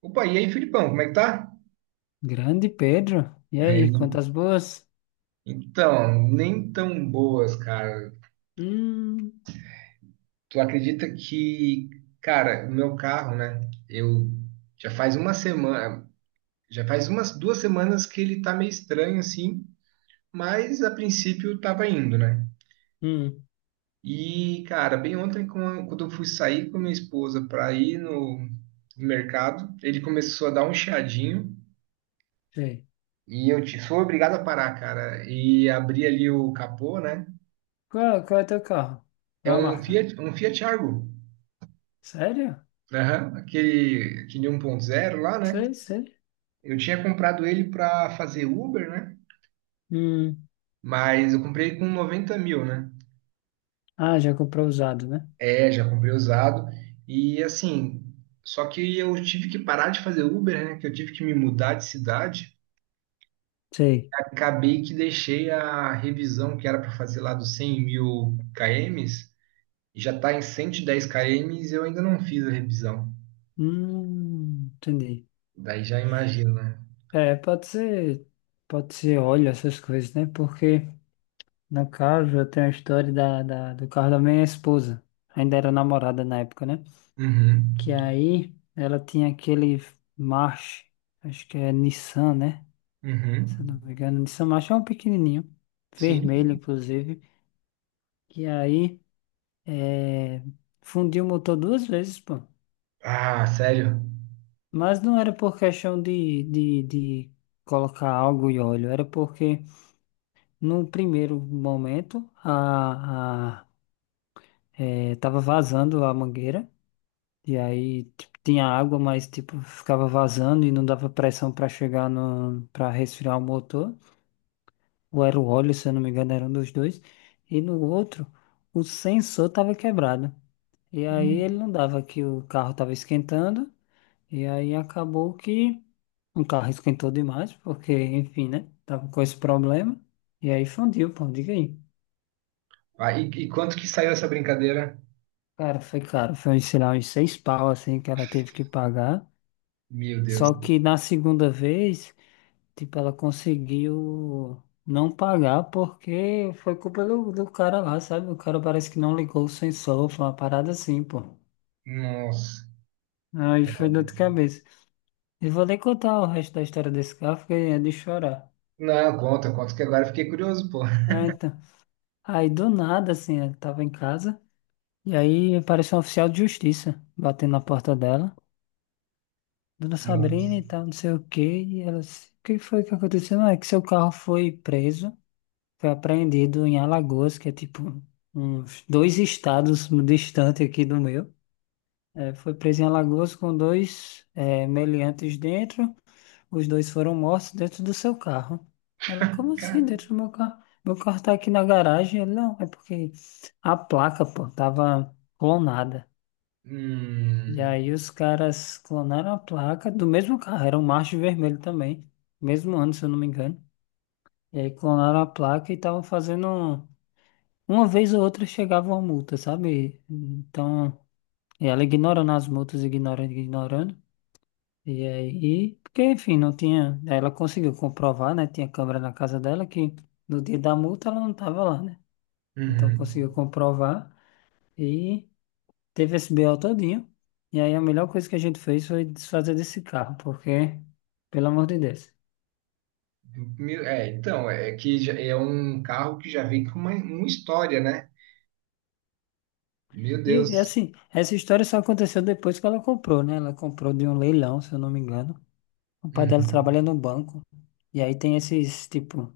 Opa, e aí, Filipão, como é que tá? Grande Pedro. E É, aí, quantas boas? então, nem tão boas, cara. Hum, Tu acredita que, cara, o meu carro, né? Eu já faz uma semana, já faz umas 2 semanas que ele tá meio estranho assim, mas a princípio tava indo, né? hum, E, cara, bem ontem, quando eu fui sair com a minha esposa pra ir no mercado, ele começou a dar um chiadinho sei. e fui obrigado a parar, cara, e abrir ali o capô, né? Qual é teu carro? É Qual é a um marca? Fiat Argo. Sério? Aham, aquele 1.0 lá, né? Sei, sei. Eu tinha comprado ele para fazer Uber, né? Hum. Mas eu comprei com 90 mil, né? Ah, já comprou usado, né? É, já comprei usado. E assim, só que eu tive que parar de fazer Uber, né? Que eu tive que me mudar de cidade. Sei. Acabei que deixei a revisão que era para fazer lá dos 100 mil km. E já tá em 110 km e eu ainda não fiz a revisão. Entendi. Daí já imagina, né? É, pode ser óleo, essas coisas, né? Porque, no caso, eu tenho a história do carro da minha esposa. Ainda era namorada na época, né? Uhum, Que aí ela tinha aquele March, acho que é Nissan, né? uhum. Se eu não me engano, de São Macho é um pequenininho, Sim. vermelho inclusive, que aí é, fundiu o motor duas vezes, pô. Ah, sério? Mas não era por questão de colocar algo e óleo, era porque no primeiro momento a, tava vazando a mangueira, e aí tipo, tinha água, mas tipo, ficava vazando e não dava pressão para chegar no, para resfriar o motor. Ou era o óleo, se eu não me engano, era um dos dois, e no outro o sensor estava quebrado. E aí ele Hum. não dava que o carro estava esquentando, e aí acabou que o carro esquentou demais, porque, enfim, né? Tava com esse problema, e aí fundiu, pô, diga aí. Ah, e quanto que saiu essa brincadeira? Cara, foi caro, foi, sei lá, uns seis pau, assim, que ela teve que pagar. Meu Deus. Só que na segunda vez. Tipo, ela conseguiu não pagar porque foi culpa do cara lá, sabe? O cara parece que não ligou o sensor, foi uma parada assim, pô. Nossa. Aí foi dor de cabeça. E vou nem contar o resto da história desse carro, porque é de chorar. Não, conta, conta que agora eu fiquei curioso, pô. É, então. Aí do nada, assim, ela tava em casa, e aí apareceu um oficial de justiça batendo na porta dela. Dona Sabrina Nossa. e tal, não sei o quê. E ela disse, o que foi que aconteceu? Não, é que seu carro foi preso. Foi apreendido em Alagoas, que é tipo uns dois estados distante aqui do meu. É, foi preso em Alagoas com dois meliantes dentro. Os dois foram mortos dentro do seu carro. Ela, como assim Cara. dentro do meu carro? Meu carro tá aqui na garagem. Ele, não, é porque a placa, pô, tava clonada. E Hum. aí os caras clonaram a placa do mesmo carro. Era um March vermelho também. Mesmo ano, se eu não me engano. E aí clonaram a placa e estavam fazendo. Uma vez ou outra chegava uma multa, sabe? Então, e ela ignorando as multas, ignorando, ignorando. E aí, porque enfim, não tinha. Ela conseguiu comprovar, né? Tinha câmera na casa dela que no dia da multa ela não estava lá, né? Então Uhum. conseguiu comprovar e teve esse BO todinho. E aí a melhor coisa que a gente fez foi desfazer desse carro, porque, pelo amor de Deus. É, então, é que é um carro que já vem com uma história, né? Meu E Deus. assim, essa história só aconteceu depois que ela comprou, né? Ela comprou de um leilão, se eu não me engano. O pai dela Uhum. trabalha no banco. E aí tem esses, tipo,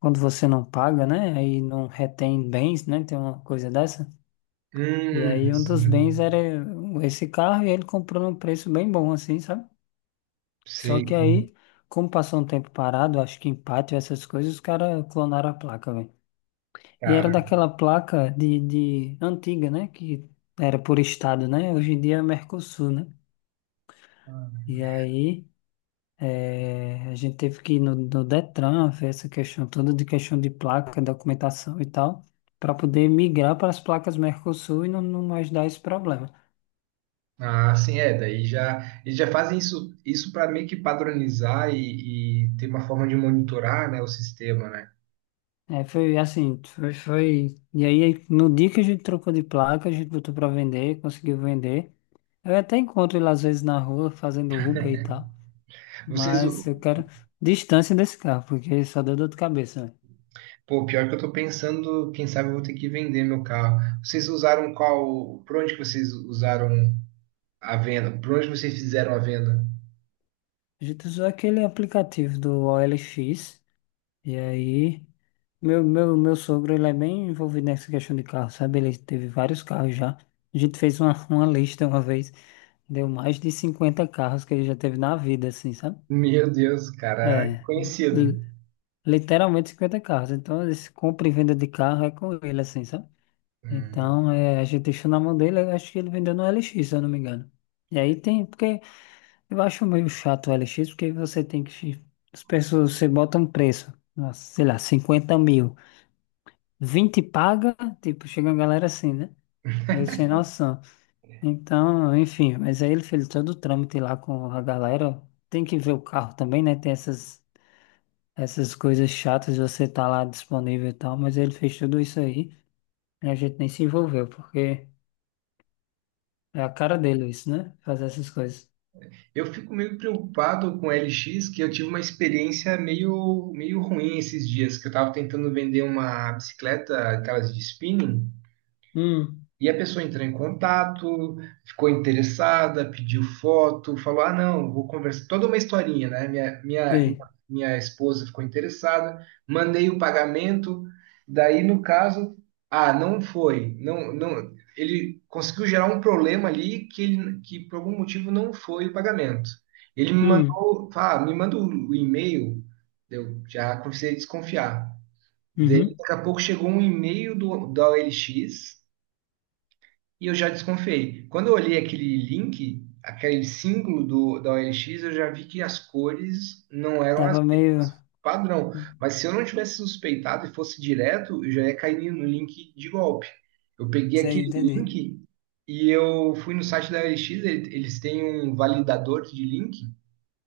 quando você não paga, né? Aí não retém bens, né? Tem uma coisa dessa. E aí um dos Sim. bens era esse carro e ele comprou num preço bem bom, assim, sabe? Só Sei, que aí, como passou um tempo parado, acho que empate, essas coisas, os caras clonaram a placa, velho. E era cara. daquela placa de antiga, né? Que era por estado, né? Hoje em dia é Mercosul, né? E aí. É, a gente teve que ir no Detran ver essa questão toda de questão de placa, documentação e tal, para poder migrar para as placas Mercosul e não mais dar esse problema. Ah, sim, é. Daí já eles já fazem isso para meio que padronizar e ter uma forma de monitorar, né, o sistema, né? É, foi assim, E aí, no dia que a gente trocou de placa, a gente botou para vender, conseguiu vender. Eu até encontro ele às vezes na rua fazendo Uber e tal, Vocês, mas eu u- quero distância desse carro, porque só deu dor de cabeça, né? Pô, pior que eu tô pensando, quem sabe eu vou ter que vender meu carro. Vocês usaram qual? Por onde que vocês usaram a venda? Por onde vocês fizeram a venda? A gente usou aquele aplicativo do OLX. E aí, meu sogro, ele é bem envolvido nessa questão de carro, sabe? Ele teve vários carros já. A gente fez uma, uma lista uma vez, deu mais de 50 carros que ele já teve na vida, assim, sabe? Meu Deus, cara, É, li- conhecido. literalmente 50 carros. Então, esse compra e venda de carro é com ele, assim, sabe? Hum. Então, é, a gente deixou na mão dele, eu acho que ele vendeu no LX, se eu não me engano. E aí tem, porque eu acho meio chato o LX, porque você tem que. As pessoas, você bota um preço, nossa, sei lá, 50 mil. 20 paga, tipo, chega uma galera assim, né? Meio sem noção. Então, enfim, mas aí ele fez todo o trâmite lá com a galera. Tem que ver o carro também, né? Tem essas coisas chatas, de você tá lá disponível e tal, mas ele fez tudo isso aí e a gente nem se envolveu, porque é a cara dele isso, né? Fazer essas coisas. Eu fico meio preocupado com LX, que eu tive uma experiência meio ruim esses dias, que eu estava tentando vender uma bicicleta, aquelas de spinning. Hum, E a pessoa entrou em contato, ficou interessada, pediu foto, falou: Ah, não, vou conversar. Toda uma historinha, né? Minha, minha, sei. minha esposa ficou interessada, mandei o pagamento. Daí, no caso, ah, não foi. Não, não, ele conseguiu gerar um problema ali que, que por algum motivo não foi o pagamento. Ele me Hum, mandou, ah, me manda o e-mail, eu já comecei a desconfiar. Daí, uhum. daqui a pouco chegou um e-mail da OLX e eu já desconfiei. Quando eu olhei aquele link, aquele símbolo da OLX, eu já vi que as cores não eram as Tava meio. mesmas padrão. Mas se eu não tivesse suspeitado e fosse direto, eu já ia cair no link de golpe. Eu peguei Sei, aquele entendi. link e eu fui no site da OLX, eles têm um validador de link,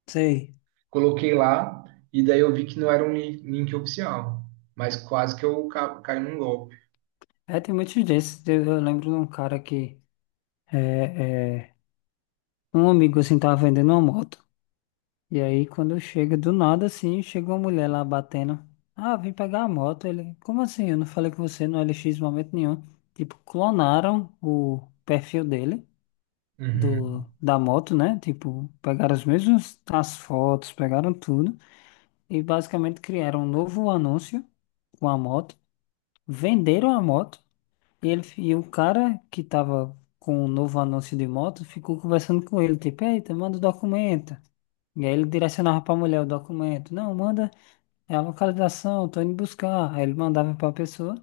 Sei. coloquei lá e daí eu vi que não era um link oficial, mas quase que eu caí num golpe. É, tem muitos desses. Eu lembro de um cara que. é, é, Um amigo assim tava vendendo uma moto. E aí quando chega do nada assim, chega uma mulher lá batendo. Ah, vim pegar a moto. Ele, como assim? Eu não falei com você no LX em momento nenhum. Tipo, clonaram o perfil dele do Uhum. da moto, né? Tipo, pegaram as mesmas as fotos, pegaram tudo e basicamente criaram um novo anúncio com a moto, venderam a moto e ele e o cara que tava com o novo anúncio de moto ficou conversando com ele, tipo, eita, manda o documento. E aí ele direcionava pra mulher o documento. Não, manda é a localização, tô indo buscar. Aí ele mandava pra pessoa.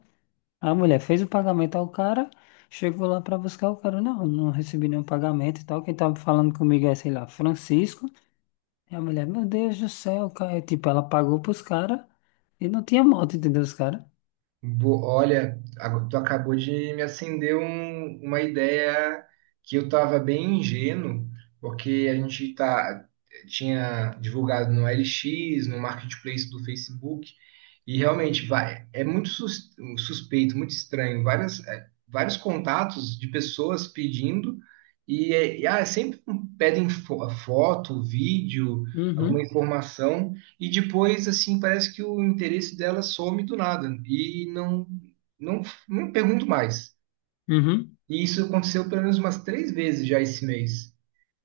A mulher fez o pagamento ao cara, chegou lá pra buscar o cara. Não, não recebi nenhum pagamento e tal. Quem tava falando comigo é, sei lá, Francisco. E a mulher, meu Deus do céu, cara. Tipo, ela pagou pros caras e não tinha moto, entendeu? Os caras. Olha, tu acabou de me acender uma ideia, que eu estava bem ingênuo, porque a gente tá, tinha divulgado no LX, no Marketplace do Facebook, e realmente vai, é muito suspeito, muito estranho, é, vários contatos de pessoas pedindo, e, ah, é sempre um, pedem foto, vídeo, alguma Uhum, informação. E depois, assim, parece que o interesse dela some do nada e não, não pergunto mais. uhum. E isso aconteceu pelo menos umas três vezes já esse mês.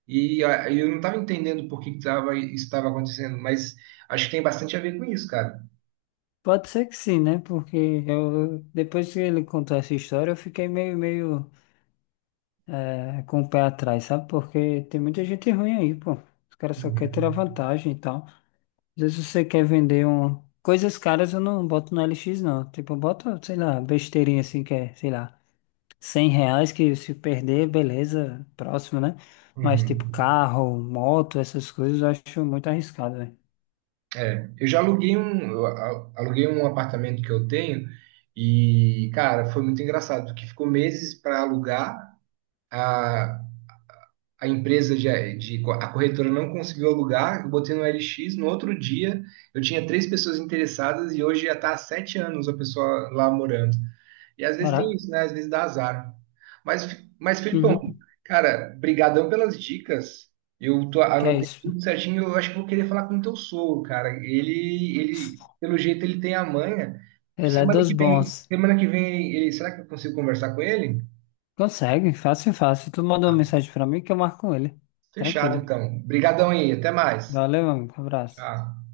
E eu não estava entendendo por que que tava, isso estava acontecendo, mas acho que tem bastante a ver com isso, cara. Pode ser que sim, né? Porque eu depois que ele contou essa história, eu fiquei meio, com o pé atrás, sabe? Porque tem muita gente ruim aí, pô. Os caras só querem tirar Uhum. vantagem e tal. Às vezes você quer vender um. Coisas caras eu não boto no LX, não. Tipo, eu boto, sei lá, besteirinha assim, que é, sei lá, R$ 100 que se perder, beleza, próximo, né? Mas Uhum. tipo, carro, moto, essas coisas eu acho muito arriscado, velho. É, eu já aluguei um, eu a- aluguei um apartamento que eu tenho e, cara, foi muito engraçado, que ficou meses para alugar. Ah, a empresa a corretora não conseguiu alugar, eu botei no LX, no outro dia eu tinha três pessoas interessadas e hoje já está há 7 anos a pessoa lá morando. E às vezes tem Caraca. isso, né? Às vezes dá azar. Mas, mas Felipão, Uhum. cara, brigadão pelas dicas. Eu tô, Que é anotei isso? tudo certinho, eu acho que vou querer falar com o teu sogro, cara. Ele, pelo jeito, ele tem a manha. Ele é dos bons. Semana que vem, será que eu consigo conversar com ele? Consegue, fácil, fácil. Tu manda uma mensagem pra mim que eu marco com ele. Fechado, Tranquilo. então. Brigadão aí, até mais. Valeu, amigo. Abraço. Tchau.